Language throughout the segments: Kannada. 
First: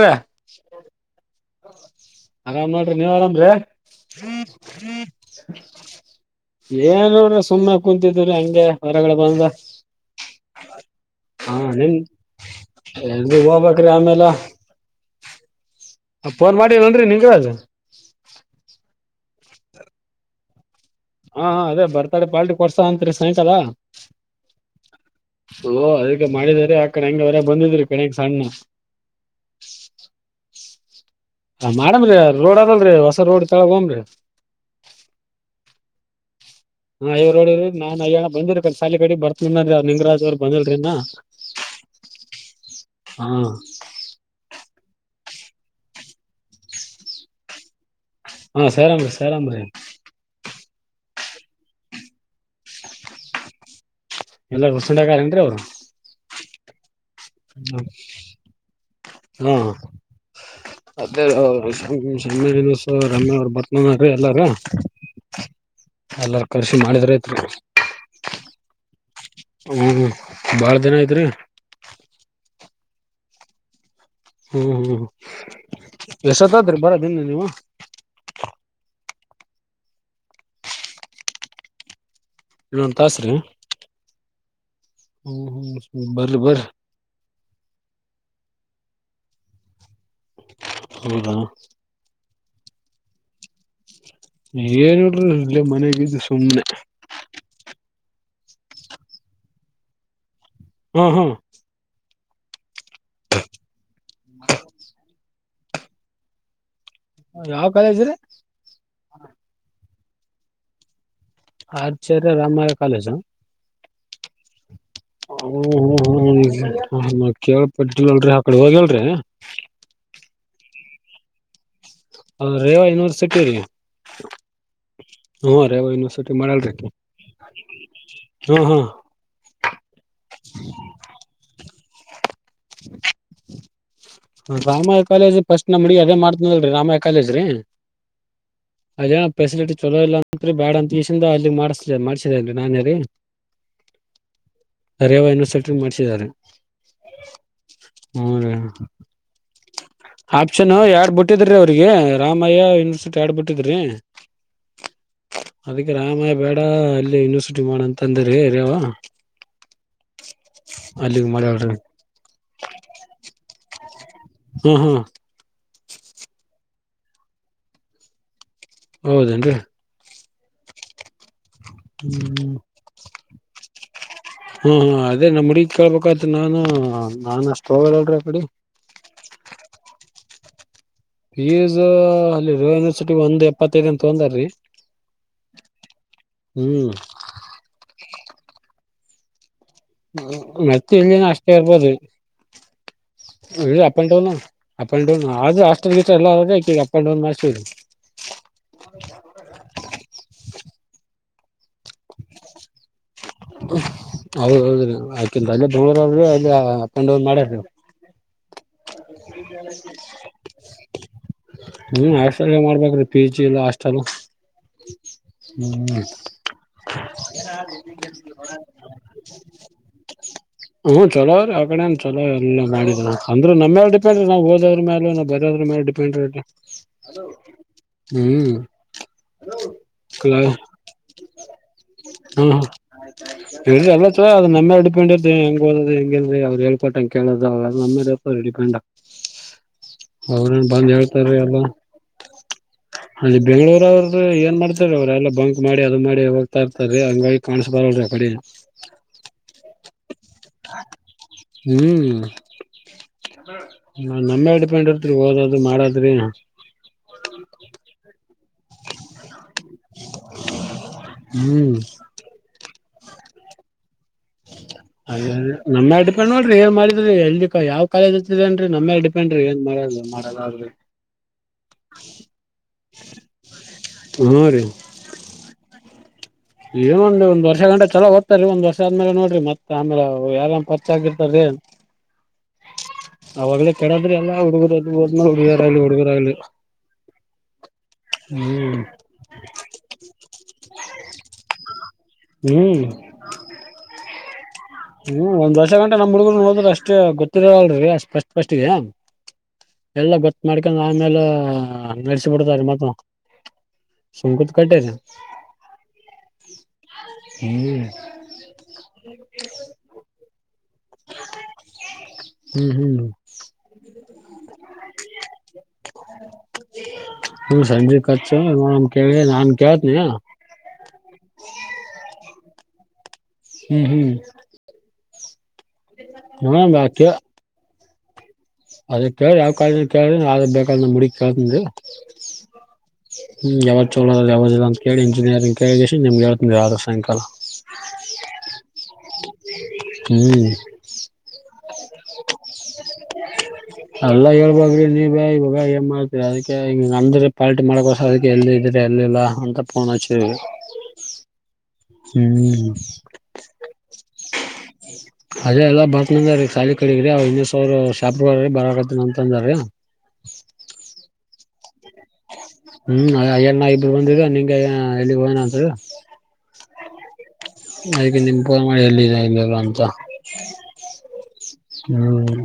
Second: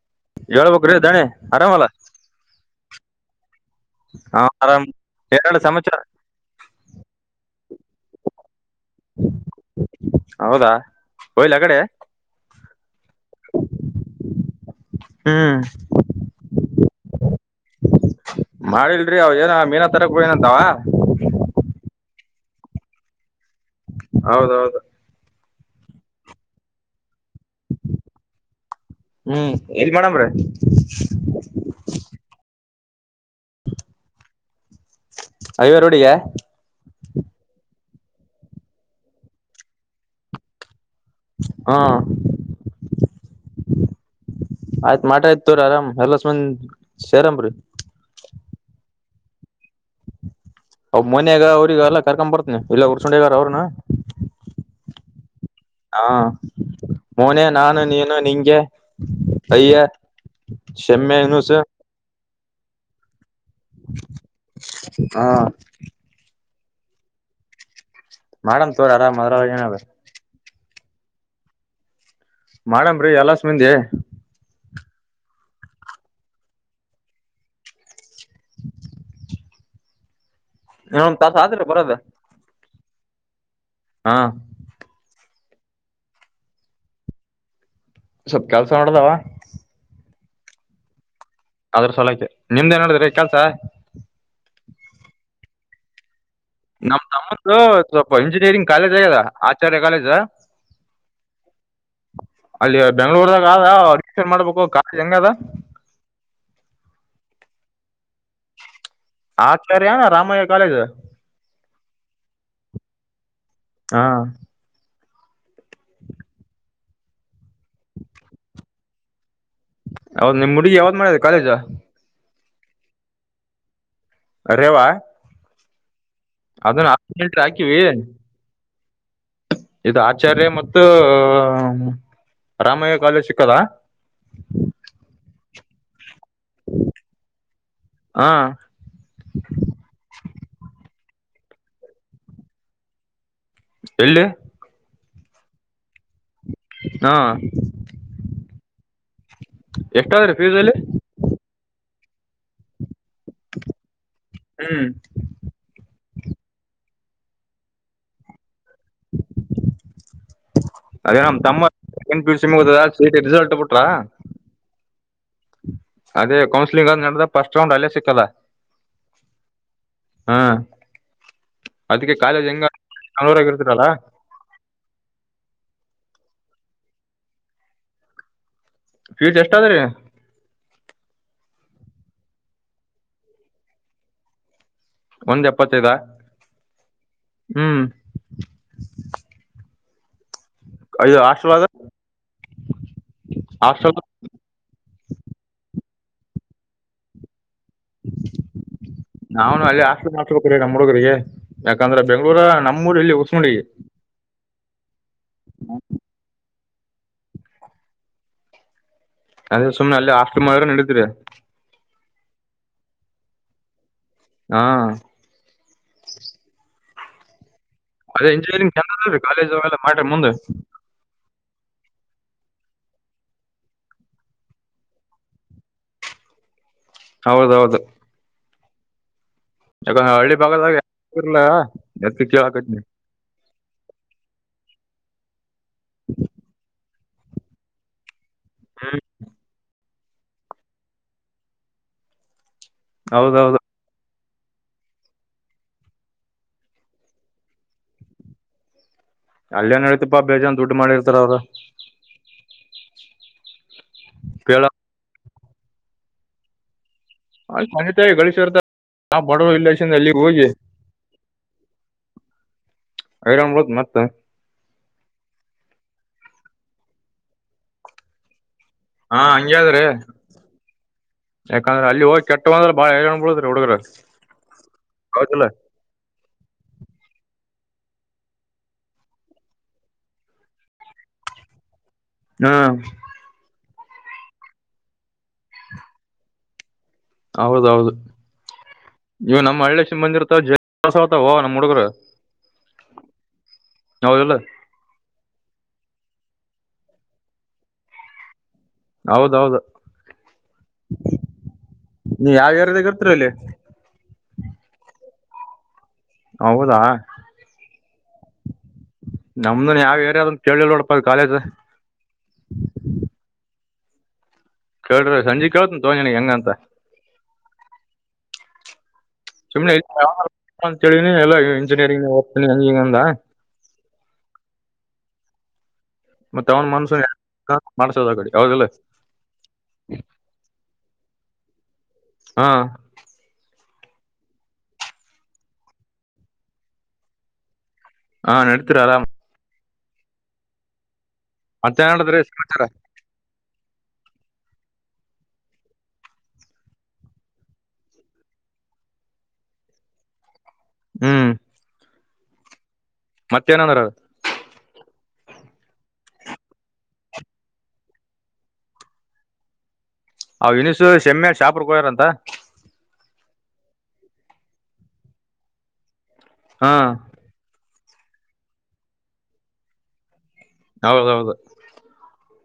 ರಿ ಹೇಳ್ಬೇಕಕ್ ದಣೆ ಆರಾಮಲ್ಲಾ ಆರಾಮ್ ನೋಡ್ರಿ ನೀವ್ ಆರಾಮ್ರಿ ಹಾ ಆರಾಮ್ ಎರಡು ಸಮಾಚಾರ ಏನಡ್ರಿ ಸುಮ್ಮನೆ ಕುೂಂತಿದ್ರೀ ಹಂಗೆ ಹೊರಗ ಬಂದ ಹೌದಾ ಹಯ್ಲ ಕಡೆ ಎಲ್ಲಿಗ್ ಹೋಗ್ಬೇಕ್ರಿ ಆಮೇಲೆ ಹ್ಮ್ ಪೋನ್ ಮಾಡಿಲ್ಲ ನೋನ್ರಿ ನಿನ್ಗ ಅ. ಮಾಡಿಲ್ರಿ ಅವ ಏನ ಮೀನಾ ತರಕ್ ಹೋಗ್ಯಾನಂತವಾ ಹಾ ಅದೇ ಬರ್ತಾಡೆ ಪಾರ್ಟಿ ಕೊರ್ಸಾ ಅಂತ್ರಿ ಸಾಯಂಕಾಲ ಹೌದೌದು ಓ ಅದಕ್ಕೆ ಮಾಡಿದಿದ್ದಾರೆ ಆ ಕಣಂಗಗೆ ಅವರ ಬಂದಿದ್ರಿ ಕಣಂಗ ಸಣ್ಣ ಹ್ಮ್ ಎಲ್ಲಿ ಮಾಡಮ್ರ ಹ ಮಾಡಮ್ರರಿ ರೋಡ್ ಅದಲ್ರೀ ಹೊಸ ರೋಡ್ ತಳಗ್ ಹೈವೇ ರೋಡ್ ಗೆ ಹಾ ಇವ್ ನೋಡಿ್ರರಿ ನಾನ್ ಅಯ್ಯ ಬಂದಿರಿ ಕ ಸಾಲ ಕಡೆಡಿ ಬರ್ತನಿನ್ ಅವ ನಿಂಗರಾಜ ಬಂದಿಲ್ರರಿನ ಹಾ ಆಯ್ತ್ ಮಾಟ ಆಯ್ತ ತುರ ಆರಾಮ್ ಎಲ್ಲಸ್ಮನ್ ಶೇರಾಮ್ರೀ ಹಾ ಸ್ಯರಾಮ್ರೀ ಸ್ಯರಾಮ್ರೀ ಅವ್ ಮನ್ಗ ಅವ್ರಗ ಎಲ್ಲ ಕರ್ಕೊ ಬರ್ತನಿ ಇಲ್ಲ ಉರ್ಸೊಂಡ್ಗಾರ ಅವ್ರನು ಎಲ್ಲ ವಸಗಾರೇನ್ರಿ ಅವರು ಹಾ ಮೊನ ನಾನು ನೀನು ನಿಂಗೆ ಹಾ ಅಯ್ಯ ಸಮ್ಮೆ ಇಸು ರಮ್ಮಅವರು ಬತ್ಮನ್ರೀ ಎಲ್ಲಾರ ಹಾ ಎಲ್ಲರ ಕೃಷಿ ಮಾಡಿದ್ರ ಐತ್ ಮಾಡಣ್ ತೋರ್ ಆರಮ್ ಅದ್ರ ಏನ ಹ್ಮ್ ಬಾಳ ದಿನ ಐತ್ರಿ ಮಾಡನ್ ಎಲ್ಲ ಸ್ಮಂದಿ ಹ್ಮ್ ಹ್ಮ್ ಎಷ್ಟತ್ತತ್ರಿ ಬರದನ್ನ ನೀವು ಇಏದ್ ತಾಸ ಆದ್ರೆ ಬರೋ ಇನ್ನೊಂದು ತಾಸ್ರ ಹಾ ಹ್ಮ್ ಹ್ಮ್ ಬರಬರ್ ಸವಪ್ ಕೆಲಸ ನೋಡದಾವ ಹೌದಾ ಅದ್ರ ಸಲಕೆ ನಿಮ್ದ್ ನ್ ಮಾಡಡಿದ್ರಿ ಕೆಲ್ಸ ಏನ್ ಇಲ್ಲಿ ಮನೆಗಿದ್ದ ಸುಮ್ಮ್ನೆ ನಮ್ ನಮ್ಮತ್ ಸ್ವಲ್ಪ ಇಂಜಿನಿಯರಿಂಗ್ ಕಾಲೇಜ್ ಆಗ್ಯದ ಆಚಾರ್ಯ ಕಾಲೇಜ ಹ್ಮ್ ಹ್ಮ್ ಅಲ್ಲಿ ಬೆಂಗಳೂರ ಅವ್ರ ಅಡ್ಮಿಷನ್ ಮಾಡ್ಬೇಕು ಕಾಲೇಜ್ ಹೆಂಗ ಅದ. ಯಾವ ಕಾಲೇಜ್ರೀ. ಆಚಾರ್ಯ ರಾಮಯ್ಯ ಕಾಲೇಜು. ಆಚಾರ್ಯ ರಾಮಯ್ಯ ಕಾಲೇಜ. ಹಾ ಹ ಹ ಹ್ಮ ಕೇಳ್ಪಟ್ಟ ಅಲ್ರಿ ಆ ಕಡೆ ಹೋಗಲ್ರಿ. ಹೌದ ನಿಮ್ಹುಡುಗಿ ಯಾವ್ದ್ ಮಾಡಿದೆ ಕಾಲೇಜ. ಹ ರೇವಾ ಯನಿವರ್ಸಿಟಿ ರೀ. ಕರೆವ. ಹು ರೇವಾ ಯೂನಿವರ್ಸಿಟಿ. ಮಾಡಲ್ರಿ ಅದನ್ನು [unintelligible] ಹಾಕಿವಿ. ಹಾ ಹಾ ಇದು ಆಚಾರ್ಯ ಮತ್ತು ರಾಮಯ್ಯ ಕಾಲೇಜ್ ಸಿಕ್ಕದ. ರಾಮಾಯ ಕಾಲೇಜ್ ಫಸ್ಟ್ ನಮ್ಹುಡ್ಗಿ ಅದೇ ಮಾಡ್ತನಲ್ರಿ ರಾಮಾಯ ಕಾಲೇಜ್ರೀ. ಹಾ ಅದೇನೋ ಫೆಸಿಲಿಟಿ ಚಲೋ ಇಲ್ಲ ಅತ್ರಿ ಬ್ಯಾಡ ಅಂತಕೆಸಿಂದ ಅಲ್ಲಿಗ್ ಮಾಡ್ಸ ಮಾಡ್ಸೇನ್ರಿ ನಾನೆ ರಿ. ಎಲ್ಲಿ. ರೇವ ಯೂನಿವರ್ಸಿಟಿ ಮಾಡಸಿದ್ದಾರೆ. ಹಾ ಹು ರಿ. ಎಷ್ಟಾದ್ರಿ ಫೀಸ್ ಅಲ್ಲಿ ಆಪ್ಷನು ಯಡ್ ಬಿಟ್ಟಿದ್ರಿ ಅವ್ರಿಗೆ ರಾಮಯ್ಯ ಯೂನಿವರ್ಸಿಟಿ ಆಡ್ಬಬಿಟ್ಟಿದ್ರಿ. ಹ್ಮ್ ಅದಕ್ಕೆ ರಾಮಯ ಬೇಡ ಅಲ್ಲಿ ಯೂನಿವರ್ಸಿಟಿ ಮಾಡಂತ ಅಂದ್ರೀ ರೇವಾ. ಅದೇ ನಮ್ಮ ತಮ್ಮ ಮಾಡ್ಯಾಳ್ರಿ ಸೆಕೆಂಡ್ ಪಿಯುಸಿ ಮುಗ್ದದ ಸಿಇಟಿ ರಿಸಲ್ಟ್ ಬಿಟ್ರಾ. ಹ್ಮ್ ಹ್ಮ್ ಅದೇ ಕೌನ್ಸಲಿಂಗ ಅ ನಡದ ಫಸ್ಟ್ ರೌಂಡ್ ಅಲ್ಲೇ ಸಿಕ್ಕದ. ಹೌದೇನ್ ರೀ. ಹಾ ಅದಕ್ಕೆ ಹ್ಮ್ ಕಾಲೇಜ್ ಹೆಂಗ [unintelligible] ಇರ್ತರಲ್ಲ. ಹ್ಮ ಹಾ ಅದೇ ನಮ್ಮಡಿಗ್ ಕೇಳ್ಬೇಕಾಯ್ತು ನಾನು ನಾನ್ ಅಷ್ಟ ಹೋಗಲ್ಅಲ್ರೀ ಅಕಡಿ. ಫೀಸ್ ಎಷ್ಟಾದ್ರಿ. ಫೀಸು ರೇವಾ ಯೂನಿವರ್ಸಿಟಿ ಒಂದ್ ಎಪ್ಪತ್ತೈದೇನೋ ತಗೊಂಡರಿ. ಒಂದ್ ಎಪ್ಪತ್ತೈದ ಹ್ಮ್ ಹ್ಮ್. ಮತ್ತೆ ಇದು ಇಲ್ಲಿನು ಅಷ್ಟೇ ಹಾಸ್ಟೆಲ್ ಅದ ಇರ್ಬೋದ್ರಿ. ಎ hostel up and down, up and down ಆದ್ರು ಹಾಸ್ಟೆಲ್ ಗಿಸ್ಟಲ್ ಎಲ್ಲ ಆದ ಇಕಿಗ್ ಅಪ್ ಅಂಡ್ ಡೌನ್ ಮಾಡ್ಸಿವ್ರಿ. [inaudible] ನಾವುನು ಅಲ್ಲೆ ಹಾಸ್ಟೆಲ್ ಮಾಡಸ್ಬೇಕ್ರಿ ನಮ್ಮ ಹುಡ್ಗುರಿಗೆ ಯಾಕಂದ್ರೆ ಬೆಂಗಳೂರ ನಮ್ಮ ಊರ ಇಲ್ಲಿ ಉಸ್ಮಡಿ ಹೌದೌದ್ರಿ ಆಕಿಂದ ಅಲ್ಲೇ ದೂರವ್ರಿ ಅಲ್ಲೇ ಅಪ್ ಅಂಡ್ ಡೌನ್ ಮಾಡ್ಯಾರಿ ಅವ್ರ. ಅದೇ ಸುಮ್ನೆ ಅಲ್ಲೇ ಹಾಸ್ಟಲ್ ಮಾಡಿದ್ರ್ ನಡಿತದ್ರಿ. ಹ್ಮ ಹಾಸ್ಟೆಲ್ನೇ ಮಾಡ್ಬೇಕ್ರಿ ಪಿಜಿ ಇಲ್ಲ ಹಾಸ್ಟಲ. ಹಾ ಹ್ಮ್ ಅದೇ ಇಂಜಿನಿಯರಿಂಗ್ ಚಂದದ ರೀ ಕಾಲೇಜ್ ಅವೆಲ್ಲ ಮಾಡ್ರಿ ಮುಂದ. ಹ್ಮ್ ಚಲೋ ಆದ ಆಕಡೆಣ್ ಚಲೋ. [unintelligible] ಅಂದ್ರೆ ನಮ್ಮ್ಯಾಲ್ ಡಿಪೆಂಡ್, ನಾವ್ ಓದದ್ರ್ ಮ್ಯಾಲ್ ನಾವ್ ಬರಿಯೋದ್ರ್ ಮೇಲ್ ಡಿಪೆಂಡ್ ಇರುತ್ತೆ. ಹೌದೌದು ಹ್ಮ್ ಜರಾ ಕ್ಲಾ ಹಳ್ಳಿಬಾಗದಾಗ [unintelligible] ಅದ್ಕೆ ಕೇಳಕತ್ನಿ. [unintelligible] ಅದು ನಮ್ಯಾಲ ಡಿಪೆಂಡ್ ಹೆಂಗ್ ಓದೋದು ಹೆಂಗೆ ಅವ್ರ ಹೇಳ್ ಕೊಟ್ಟಂಗೆ ಕೇಳೋದು ಅವೆಲ್ಲ ನಮ್ ಮೇಲೆ ಇರುತ್ತೆ ಡಿಪೆಂಡ್. ಹ್ಮ್ ಅವ್ರೇನ್ ಬಂದ ಹೇಳ್ತಾರಿ ಎಲ್ಲ ಅಲ್ಲಿ ಹೌದೌದು ಬೆಂಗ್ಳೂರವ್ರ್. ಏನ್ ಮಾಡ್ತಾರ ಅವ್ರ್ ಎಲ್ಲ ಬಂಕ್ ಮಾಡಿ ಅದು ಮಾಡಿ ಹೋಗ್ತ ಇರ್ತರಿ ಹಂಗಾಗಿ ಕಾಣಸ್ಬಾರ್ದರಿ ಯಕಡಿ. ಅಲ್ಲೇನೈಯ್ತೀಪ ಬೇಜಾನ್ ದುಡ್ಡ್ ಮಾಡಿರ್ತಾರ್ ಅವ್ರ್. ಹ್ಮ್ ನಮ್ಮೇ ಕೇಳ ಡಿಪೆಂಡ್ ಇರ್ತರಿ ಓದದು ಮಾಡದ್ರಿ. [unintelligible] ಗಳೇಶ್ವರ್ ಬಡ್ವ್ರು ಇಲ್ಲಕ್ಷನ್ ಎಲ್ಲಿಗೆ ಹೋಗಿ ಹ್ಮ್ [unintelligible] ಹೋದು ಮತ್ತೆ ಅದ ನಮ್ಮೇಲ್ ಡಿಪೆಂಡ್ ನೋಡ್ರಿ ಏನ್ ಮಾಡಿದ್ರು ಎಲ್ಲಿ ಕ ಯಾವ್. ಕಾಲೇಜ್ ಹಚ್ಛಿರೇನ್ರಿ ನಮ್ಮ್ಯಾಲ್ ಡಿಪೆಂಡ್ರಿ ಏನ್ ಮಾಡದು ಮಾಡಲಾಗದು. ಯಾಕಂದ್ರ ಅಲ್ಲಿ ಹೋಗಿ ಕೆಟ್ಟುವಂದ್ರ ಬಾಳ್ ಐರನ್ ಬಿಳುತ ಹುಡ್ಗೂರು ಹ್ಮ್ ರೀ ಹೌದಿಲ್ಲೊ. ಏನ್ ಒಂದ್ ಒಂದ್ ವರ್ಷಗಂಟ ಚಲೋ ಓದ್ತಾರಿ, ಒಂದ್ ವರ್ಷ ಆದ್ಮೇಲೆ ನೋಡ್ರಿ ಮತ್ತ್ ಆಮೇಲ್ ಯಾವ್ದನ ಪರ್ಚಯ ಆಗಿರ್ತಾರಿ. ಹ್ಮ ಅವಾಗಲೇ ಕೆಡದ್ರೆ ಎಲ್ಲ ಹುಡ್ಗುರು [unintelligible] ಹುಡುಗ್ರಾಲಿ ಹುಡಿರಾಗ್ಲಿ. ಹೌದೌದು ಇವಾಗ್ ನಮ್ಮ್ ಹಳ್ಳಿ ಸಿಮ ಬಂದಿರ್ತಾವ [unintelligible] ನಮ್ಮ್ ಹುಡುಗ್ರು. ಹ್ಮ್ ಹೌದಲ್ಲೊ. ಹ್ಮ್ ಒಂದ್ ವರ್ಷ ಗಂಟ ನಮ್ ಹುಗ್ಗರು ನೋಡದ್ರ ಅಷ್ಟ ಗೊತ್ತಿರಲ್ರರಿ ಫಸ್ಟ್ ಫಸ್ಟ್. ಗೆ ಹೌದೌದು. ಎಲ್ಲ ಗೊತ್ ಮಾಡ್ಕೊಂಡ್ ಆಮೇಲೆ ಅಲ್ನೆಲ್ಸಿ ನೀವ್ ಯಾವ ಬಿಡ್ತಾರೆ ಏರಿಯಾದಾಗ ಮತ್ರ. ಇರ್ತೀರಿ ಅಲ್ಲಿ ಸುಂಕುದ್ ಕಟ್ಟೆನ ಹೌದಾ ಹ್ಮ್ ನಮ್ದು ಯಾವ್ ಏರಿಯಾದಲ್ ಕೇಳಿ ನೋಡಪ್ಪ ಅ ಕಾಲೇಜು. ಹ್ಮ್ ಹ್ಮ್ ಕೇಳಿರಿ ಸಂಜೆ ಕೇಳ್ತನ ತಗೊಂನಿ ಹೆಂಗಂತ. ಹ್ಮ ಸಂಜಿ [unintelligible] ಸುಮ್ಮನೆ [unintelligible] ಹೇಳಿದ್ರೆ ಎಲ್ಲ ಇಂಜಿನಿಯರಿಂಗ್ ಓದ್ತಾ ಹಂಗ್ ಹಿಂಗಂದ. ಹ್ಮ್ ಹ್ಮ್ ಮತ್ತ್ ಅವ್ನ ನೋಡಮ್ ಮನ್ಸು ಕೇ [unintelligible] ಮಾಡಸೋದ [unintelligible] ಅವದಲ್ಲ. ಅದ ಕೇಳ್ರಿ ಯಾವ್ ಕಾಲ ಕೇಳ್ರ ಯ ಬೇಕ ಮುಡಿ [unintelligible] ಹಾ. ಹ್ಮ್ ಯಾವ್ದ್ ಚಲೋದ ಯಾವ್ದ್ ಇಲ್ಲ ಅಂತೇಳಿ ಇಂಜಿನಿಯರಿಂಗ್ ಕೇಳ ನಿಮ್ಗೆ ಹೇಳ್ತಿ ಆದ ಸಾಯಂಕಾಲ.. ಹಾಂ ನಡ್ತರಾಮ. ಹ್ಮ್ ಮತ್ತೆನೇಳ್ದ್ರೀ ಸಮಾಚಾರ. ಅಲ್ಲಾ ಹೇಳ್ಬೇಕ್ರಿ ನೀವೆ ಇವಾಗ ಏನ್ ಮಾಡ್ತೀರಿ ಅದಕ್ಕೆ ಅಂದ್ರೆ ಪಾಲ್ಟಿ ಮಾಡಕಸ್ ಅದ್ಕೆ ಎಲ್ಲ ಇದೀರ ಎಲ್ಲಿಲ್ಲಾ ಅಂತ ಪೋನ್ಚವಿ. ಹ್ಮ್ ಹ್ಮ್ ಮತ್ತೆೇನಂದ್ರು. ಅದೇ ಎಲ್ಲಾ ಬರ್ತನ ಅಂದಾರೀ ಖಾಲಿ ಕಡಗ್ರಿ ಅವ ಇನ್ನ್ ಸಾವ್ರ್ ಶಾಪ್ ಬರತ್ತನ ಅಂತಂದಾರೀ. ಅವ್ [unintelligible] ಶೆಮ್ಮೆ ಶಾಂಪುರ್ಕ್ ಹೋಗಾರಂತ. ಹ್ಮ್ ಆಯಣ್ಣ ಇಬ್ಬರು ಬಂದರು ನಿಂಗೆ ಎಲ್ಲಿ ಹೋಗ್ಯಾನ ಅಂದ್ರು. ಹಾ ಅಗ ನಿಮ್ ಫೋನ್ ಮಾಡಿ ಎಲ್ಲಿದೆ ಇಲ್ಲಲ್ಲ ಅಂತ. ಹೌದೌದು ಹ್ಮ್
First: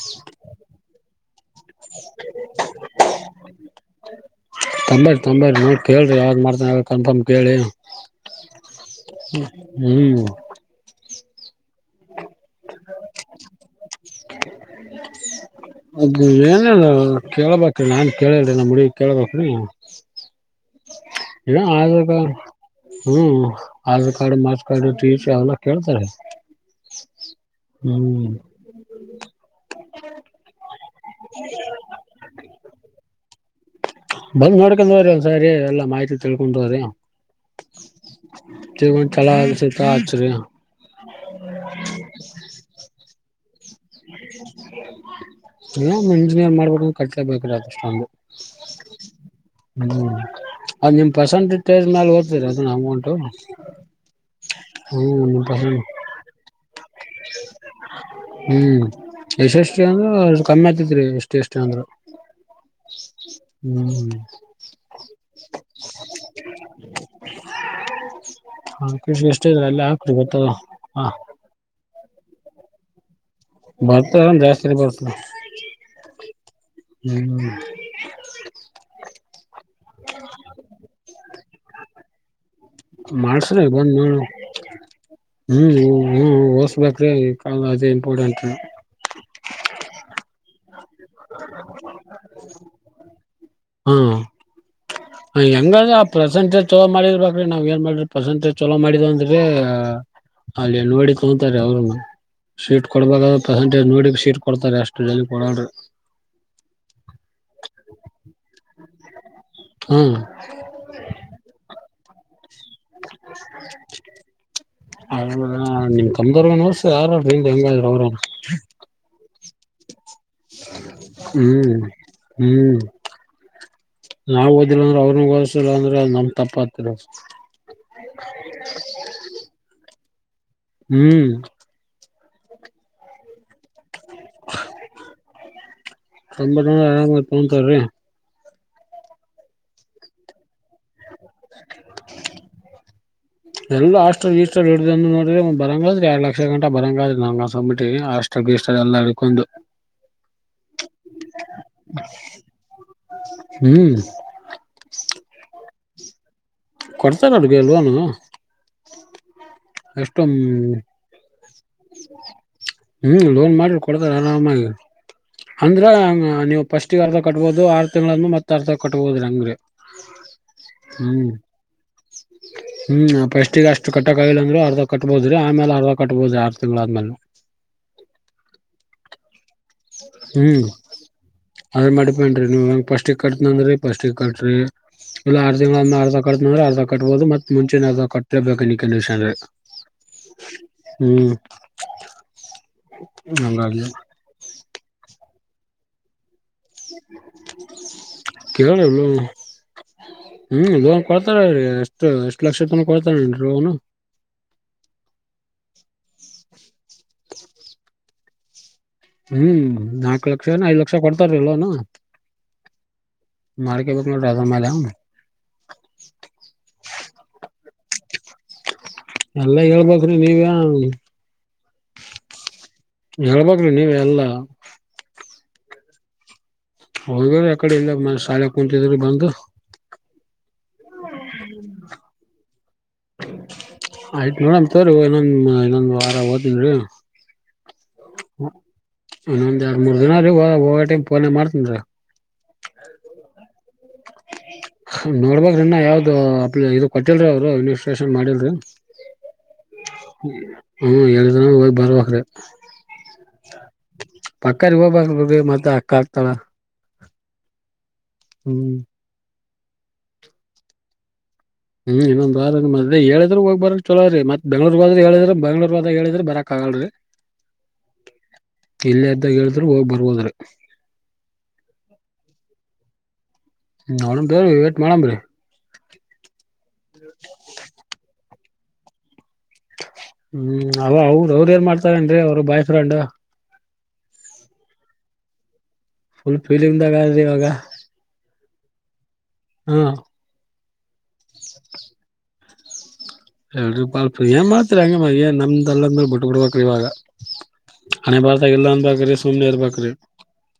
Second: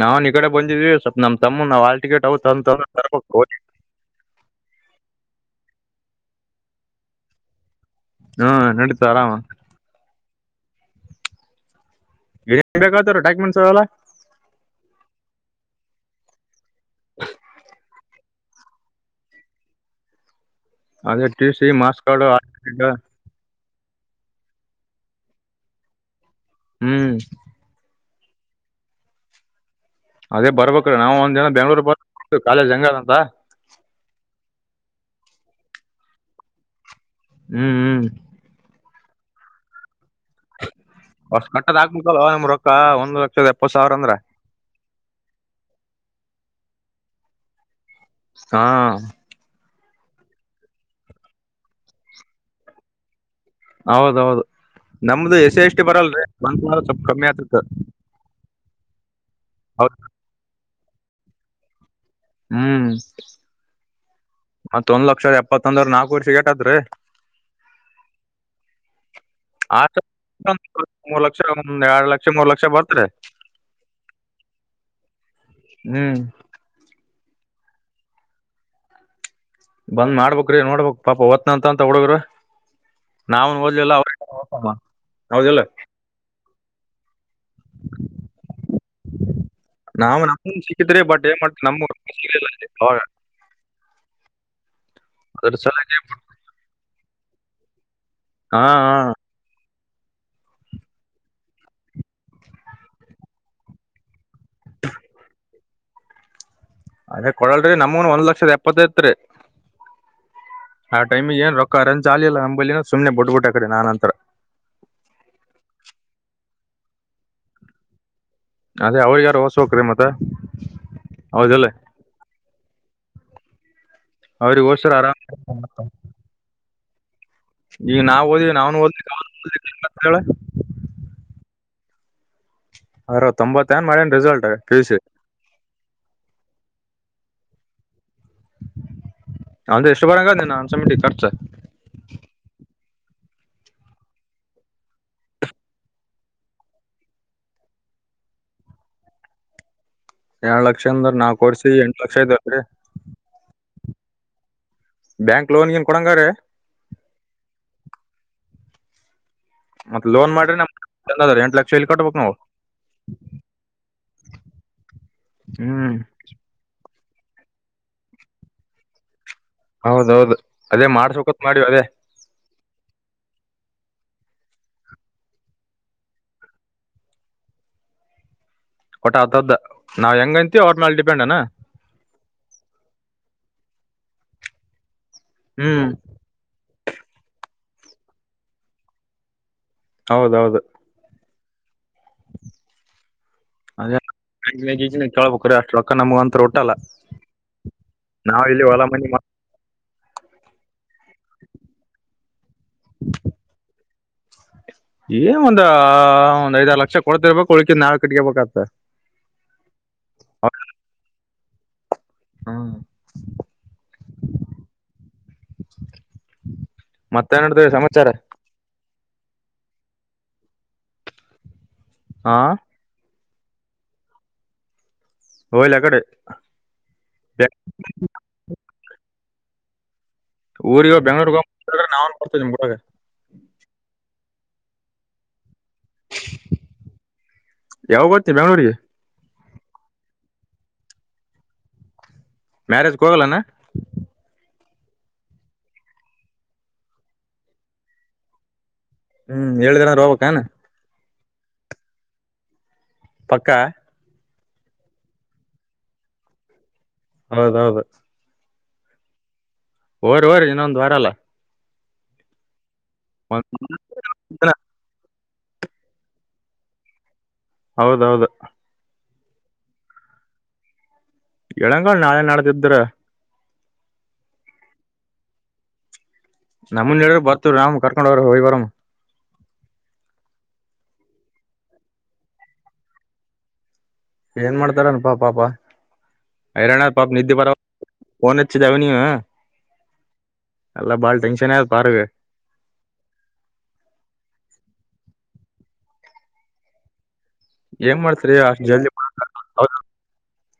ನಾವವು ನಿ ಈ ಕಡೆ ಬಂದಿದ್ವಿವ ನಮ್ಮ ತಮ್ಮ ನಾ ಆಾ ಟಿಕೆಟ್ ತಂದ ತ ತರ್ ತಂಬರಿ ತಂಬರಿ ನ ಕೇಳ್ರಿ ಯಾವ್ದ್ ಮಾಡ್ತ ಕನ್ಫರ್ಮ್ ಕೇಳಿ ಹ್ಮ್ ನಡೀತು ಆರಾಮ ಹ್ಮ್ ಎನ್ ಬೇಕಾವದ ಡಾಕ್ಯುೆಂಟ್ಸ್ ಅವಲ್ಲ ಅದು ಏನಲ್ಲ ಕೇೇಳಬೇಕ ನಾನ್ು. ಕೇಳಿಲ್ರಿ ನಮ್ಮ್ ಮುಡಡಿಗ್ ಕೇಳಳ್ಬೇಕ್ರಿ ಅದೇ ಟಿ ಸಿ ಮಾಸ್ ಆಧಾರ್ ಕಾಡು ಕಾರ್ಡ್ ಆ ಹ್ಮ್ Aadhaar card ಮಾಚ್ card T C ಅವಲ್ಲ ಕೇಳ್ತಾರೆ ಹ್ಮ್ ಹ್ಮ್ ಅದೇ ಬರ್ಬೇಕ್ರ ನಾವು ಒಂದ್ ಜನ ಬೆಂಗ್ಳೂರು ಬ ಕಾಲಜ್ ಜಂಗಾರ ಅಂತ ಬಂದ್ ನೋಡ್ಕೊಂಡವ್ರಿ ಒಂದಸರಿಾರಿ ಎಲ್ಲಾ ಮಾಹಿತಿ ತಿಳ್ಕೊಂಡುವ್ರಿ ಹ್ಮ್ ಹ್ಮ್ ಜೇವ ಚಲ ಸ ಆ್ರ ಹೊಸ್ ಕಟ್ಟದ್ ಹಾಕ್ಬಿಟ್ಟಲ್ವಾ ನಿಮ್ ರೊಕ್ಕ ಒಂದ್ ಲಕ್ಷದ ಎಪ್ಪತ್ ಸಾವಿರ ಅಂದ್ರ ನ ಮಂಜಿನೇರ್ ಮಾಡ್ಬೇಕ ಕಟ್ಲೇಬೇಕ್ರ ಅಷ್ಟೊಂದು ಹಾ ಹ್ಮ್ ಅದ್ ನಿಮ್ ಪರ್ಸೆಂಟೇಜ್ ತೇರ್ ಮ್ಯಾಲ ಓ್ತೀರ ಅದನ್ನ ಅಮೌಂಟು ಹೌದೌದು ಹ್ಮ್ ನಮ್ದು ನಿಮ್ ಎಸೆ ಎಷ್ಟಿ ಪರ್ಸೆಂಟ್ ಬರಲ್ರಿ ಬಂ ಸ್ವಲ್ಪ ಕಮ್ಮಿ ಆಗ್ತಿತ ಹ್ಮ್ ಎಷ್ಟ ಎಷ್ಟ ಅಂದ್ರೂಷ್ಟ ಕಮ್ಮಿ ಆತತ್ರಿ ಎಷ್ಟು ಎಷ್ಟು ಅಂದ್ರರು ಹ್ಮ್ ಮತ್ತೊಂದ ವರ್ಷ ಎಪ್ಪತ್ತೊಂದ್ರ ನಾಲ್ಕು ವರ್ಷ ಟತ್ೀ ಹ ಕಷ ಎಷ್ಟ ಇದ್ರ ಎಲ್ಲ ಹಾಕ್ರರಿ ಗೊತ್ತ ಮೂರ್ ಲಕ್ಷ ಒಂದ್ ಎರಡು ಲಕ್ಷ ಮೂರ್ ಲಕ್ಷ ಬರ್ತಾರೆ ಬರ್ತ ಜಾಸ್ತಿ ಬರ್ತ ಹ್ಮ್ ಹ್ಮ್ ಬಂದ್ ಮಾಡ್ಬೇಕಕ್್ರೀ ನೋಡ್ಬೇಕಕ್ ಪಾಪ ಓಡ್ತಾನ್ ಅಂತ ಅಂತ ಹುಡುಗ್ರ ಮಾಡ್ಸ್ರ ಬಂದ್ ಮಾಡ ಹೌದಿಲ್ಲ ಹ್ಮ್ ಹ್ಮ್ ಓಡಿಸಬೇಕು ಅ ಕಾಲ ಅೇ ಇಂಪಾರ್ಟಂಟ್ು ನಾವು ನಮ ಸಿಕ್ಕಿದ್ರಿ ಬಟ್ ಏನ್ ಮಾಡ್ತ ನಮ ಹ್ಮ ಅದ್ರ ಸಲುವಾಗಿ ಹೆಂಗಾದ್ರ ಆ ಪ್ರೆಸೆಂಟೇಜ್ ತೊಗೋ ಮಾಡಿರ್ಬೇಕ್ರಿ ನಾವ್ ಏನ್ ಮಾಡ ಪಸಟೇಜ್ ಹಾ ಚಲೋ ಹಾ ಮಾಡಿದ ಅಂದ್ರೆ ಅಲ್ಲಿ ಎನ್ವಾಡಿ ತೊಗಂತಾರೆ ಅವ್ರನು ಶೀಟ್ ಕೊಡ್ಬೇಕಾದ್ರ ಪೆಸೆಂಟೇಜ್ ನೋಡಿ ಶೀಟ್ ಕೊಡ್ತಾರೆ ಅಷ್ಟು ಜನ ಕೊಡ್ರ ಅದೇ ಕೊಡಲ್ರಿ ನಮೂನ್ ಒಂದ ಲಕ್ಷದ ಎಪ್ಪತ್ತೈತ್ರಿ ಹ್ಮ್ ಆಾ ಟೈಮಿ್ ಏನ್ ರೊಕ್ಕ ರಂಜ ಚಾಲಿಲ್ಲಲ್ಲ ಅಂಬಲಿನ ಸುಮನೆ ಬಿಟ್ಡ್ಬಿಟ್ಟ ಆ ಕಡೆ ನಾನನ್ಂತರ ಹ ನಿಮ್ ಕಮ್ದರ್ನಸ ಯಾರಾದಿಂದ ಹೆಂಗಾದ್ರ ಅವ್ರಾರ ಅದೇ ಅವ್ರಿಗೆ ಯಾರು ಹೊಓಸ ಹ್ರೀ ಮತ್ತ ಹೌದಿಲ್ಲ ಹ್ಮ್ ಹ್ಮ್ ನಾವ್ ಅವ್ರಿಗೆ ಓದಿಲ್ಲ ಓದ್ಸಿರ ಅಂದ್ರೆ ಆರಾಮ್ ಅವ್ರಗ್ ಓದ್ಸಿಲ್ಲ ಅಂದ್ರೆ ನಮ್ ತಪ್ಪ ಆತಿಿಲ್ಲ ಈಗ ನಾವ್ ಓದ್ವಿ ನಾವ್ನು ಓದ ಹೇಳ [unintelligible] ಹ್ಮ್ ಅರ ತೊಂಬತ್ತ ಏನ್ ಮಾಡನ್ ರಿಸಲ್ಟ್ ಪಿಯುಸಿ. ತಂಬತ್ನೂರ ಅರಾಮ್ ತಗೊತಾರ್ರೀ. ನಂದ್ರೆ ಎಷ್ಟು ಬರಂಗದ ಅನ್ಸಿ ಮಟ್ ಖರ್ಚ. ಎಲ್ಲ ಹಾಸ್ಟೆಲ್ಸ್ಲ್ ಗಿಸ್ಟಲ್ ಹಿಡಿದ ನೋ ಬರಂಗಾದ್ರ ಎರಡ ಲಕ್ಷ ಗಂಟ ಬರಂಗಾದ ನನ್ನ ಅನ್ನಸಾಮಾಟ್ಟಿಗಿ ಲಾಸ್ಟ. ಷ್ಟ ಇಷ್ಟ ಎಲ್ಲದಾಕುಂದು. ಎರಡು ಲಕ್ಷ ಅಂದ್ರ ನಾ ಕೊಡ್ಸಿ ಎಂಟ ಲಕ್ಷ ಯಲಾ ವುಯಿತರಿ. ಹ್ಮ್ ಬ್ಯಾಂಕ್ ಲೋನ್ ಗಿನ್ ಕೊಡಂಗಾರ. ಕೊಡ್ತೆರಲ್ಲಾ ಬೆ ಲೋನ್. ಮತ್ತ ಲೋನ್ ಮಾಡ್ರಿ ನಮ್ದ ಎಂಟ್ ಲಕ್ಷ ಯಲ್ ಕಟ್ಬಬೇಕು ನಾವು. ಹ್ಮ್ ಲೋನ್ ಮಾಡ್ರಿ ಕೊಡತಾರ ಆರಾಮಾಗಿ ಅಂದ್ರ ಹ್ಮ್ ನೀವು. ಫಸ್ಟಗೆ ಅರ್ಧ ಕಟ್ಬಹದು ಆರು ತಿಂಗಳ ಮತ್ ಅರ್ಧ ಕಟ್ಬೋರಿ ಅಂಗ್ರೀ. ಹೌದೌದು ಅದೇ ಮಾಡ್ಸಬೇಕು ಅಂತಾ ಮಾಡಿವ ಅದೇ. ಹ್ಮ್ ಪಷ್ಟಿಗೆ ಅಷ್ಟು ಕಟ್ಟಕ್ ಆಗಿಲ್ಲ. ಅರ್ಧ ಕಟ್ಬಹದ್ರೀ ಆಮೇಲೆ ಅರ್ಧ ಕಟ್ಬೋದು ಆರು ತಿಂಗಳ ಆದ್ಮೇಲೆ. ಕೊಟ್ಟ ಆತದ್ದ ನಾವ್ ಹೆಂಗಂತೀವಿ ಅವ್ರ ಮೇಲೆ ಡಿಪೆಂಡ್ ನಾ. ಅದ್ರ್ ಮೇಗ ಡಿಪೆಂಡ್ ರೀ ನೀವುಂಗ ಪಸಟ್ಟಗೆ ಕ ಕಟ್ತಂದನ್ರಿ ಪಸ್ಟಿಗೆ ಕಟ್ಟರಿ. ಇಲ್ಲ ಆರ್ ಹ್ಮ್ ತಿಂಗಳ ಅರ್ಧ ಕಟ್ತಂದ್ರೆ ಅರ್ಧ ಕಟ್ಬೋುದು ಮತ್ ಮುಂಚೆ ಅರ್ಧ ಕಟ್ಟೇಬೇಕು ಕಂಡಷನ್. ಹೌದೌ ಹೌದ.. ಹ್ಮ್ ಹಂಗಾಗಿ ಅದೇ ಕೇಳ್ಬೇಕ್ರೀ ಅಷ್ಟ ರಕ್ಕ ನಮ್ಗ ಅಂತು. ಇಲ್ಲಿ ಕರಲ ಹೊಲ ಮನಿ [inaudible] ಹ್ಮ್ ಲೋನ್ ಕೊಡ್ತಾರೀ ಎಷ್ಟು ಎಷ್ಟು ಲಕ್ಷ ತನ ಕೊಡ್ತಾರೀ ಲೋನ್. ಏ ಒಂದ್ ಒಂದ್ ಐದರ ಲಕ್ಷ ಕೊಡ್ತಿರ್ಬೇಕಕ್ ಉಳ್ಕಿ ನಾಲ್ ಕಟ್ಗೆಬಬೇಕ ಆತ ಹ್ಮ್ ನಾಕು ಲಕ್ಷನ ಐದ್ ಲಕ್ಷ ಕೊಡ್ತಾರ ಲೋನ್. ಮಾಡಾರ ಕೆ ಬ ನ ರಾಜಾ ಮಲ [inaudible] ಮತ್ತ ನಡಿದೆ ಸಮಾಚಾರ. ಎಲ್ಲ ಹೇಳ್ಬ್ಕೇರಿ ನೀವ. ಹಾ ಹೇಳಬೇಕ ರೀ ನೀವೆ ಎಲ್ಲಾ. ಹೋಗಲಿ ಅಕಡೆ. ಹೋಗ್ರ ಯಕಡೆ ಇಲ್ಲ ಮ ಶಾಲೆ ಕುಂತಿದ್ರರು ಬಂದು ಊರಿಗ ಬೆಂಗಳೋರ ಹೋಗವಾಗ ನಾವು ಕೂಡ್ತ್ವ ನಿಮ್ಮ ಕುಟಾಗ. ಆಯ್ತು ನೋಡನ ತೊರೀ ಇನ್ನೊಂದ ಇನ್ನೊಂದ ವಾರದಾಗ. ಹಾ ಹೋಗತೆನೆರಿ. ಯಾವಾಗ ಹೋಗ್ತಿ ಬೆಂಗ್ಳೂರಿಗೆ ಇನ್ನೊಂದ ಎರಡು ಮೂರು ದಿನ ಅ ಹೋಗ ಹೋಗಮೇಟ್ ಫೋನ ಗೆ ಮರೆತು ಬಿಡು. ಮ್ಯಾರೇಜ್ಗೆ ಹೋಗೋಲನ್. ನೋಡಬೇಕಿನ್ನರನ್ನ ಯಾವ್ದು ಅಪ್ ಇ ಕೊಟ್ಟಿಲ್ರರಿ ಅವ್ರು ವಿನಿಸ್ಟ್ರೇಷನ್ ಮಾಡಿಲ್ರಿ. ಹ್ಮ್ಹೇಳಿದ್ರನಿ ಏನರ್ ಹೋಗಬೇಕ್ನ್ ಹ್ಮ ಹೇಳಿದರ ಬರಬೇಕು ರಿ. ಪಕ್ಕಾ. ಪಕ್ಕ ರ ಹೋಗಬ ಮತ್ತ ಅಕ್ಕ ಹಾಕ್ತಾಳ. ಹೌದೌ ಹೌದ. ಹ್ಮ್ ಹೋಗು ಹೋಗ್ರಿ ಇನ್ನೊಂದು ವಾರಲ್ಲ ಹ್ಮ್ ಇನ್ನೊಂದ ಬ ಮದೆ ಹೇಳಿದ್ರರು ಹೋಗ್ ಬರಕ್ ಚಲೋ ರೀತ್ತತ್ ಒಂದಿನ ಬೆಂಗಳುರ್ ಬ್ರರು ಹೇಳಿದ್ರ ಬ ಬೆಂಗಳೂರ್ ಬದ ಹೇಳಿದ್ರ ಬರಕ್ ಆಗಲ್ರಿ ಹೌದೌದು ಇಲ್ಲೇ ಅದಾಗ ಹೇಳಿದ್ರರು ಹೋಗಿ ಬರ್ಬೋದ್ರ ಹೇಳ್ ನಾಳೆ ನಾಡಿದ್ರೆ ನಾಡದ್ದು ಇದ್ರೆ ಹ್ಡ ರೀ ವೇಟ್ ಮಾಡ್ ರೀ ನಮ್ಮ ಹೇಳಿದ್ರ ಬರ್ತೀವಿ ಕರ್ಕೊಂಡ್ಗರು ಹೋಗಿ ಬರ್ಮ ಹ್ಮ್ ಅವ ಅವ್ರ ಅವ್ರ ಏನ್ ಮಾಡ್ತಾರೇನ್ ಅವ್ರ ಬಾಯ್ ಫ್ರೆಂಡ್ ಏನ್ ಮಾಡ್ತಾರ ಪಾ ಪಾಪ ಫುಲ್ ಫೀಲಿಂಗ್ ಹೈರಣರಣ್ಣ ದಾಗ ಪಾಪ ಆದ್ರಿ ನಿದ್ದೆ ಇವಾಗ ಬರ ಫೋನ್ ಹಚ್ಚಿದಾಗ ನೀನು ಹ್ಮ್ ಎಲ್ಲ ಬಾಳ್ ಟೆನ್ಶನ್ ಆಗೈತ್ ಅವರಿಗೆ ಎರಡ್ ಪಾಪ್ಪಾ ಏನ್ ಮಾಡ್ತರಿ ಹಂಗೆ ಮಗೆ ನಮ್ದ ಅದ್ಮೇಲೆ ಬಿಟ್ಟ ಬಿಡ್ಬೇಕ್ರಿ ಇವಾಗ ಏನ್ ಹಣೆ ಮಾಡ್ತರಿ ಅಷ್ಟ್ ಬಾರತಾಗಲ್ಲ ಜಲ್ದಿ ಅಂದ ಸುಮ್ನೆ ಇರ್ಬಕ್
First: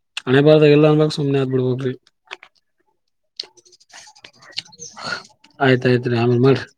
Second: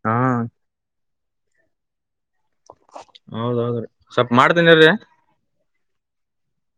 ಹಾ ಹಣೆ ಬರ್ದಾಗಲ್ಲ ಅನ್ಬಕ್ ಸುಮನೆ ಅದಬಿಡ್ಬ್ರಿ ಹೌದೌದುರೀ ಸ್ವಲ್ಪ ಮಾಡ್ತೀನಿರೀ ಆಯ್ತಾಯ್ತ್ ಆಮ್ರ ಮಾಡ್ರರಿ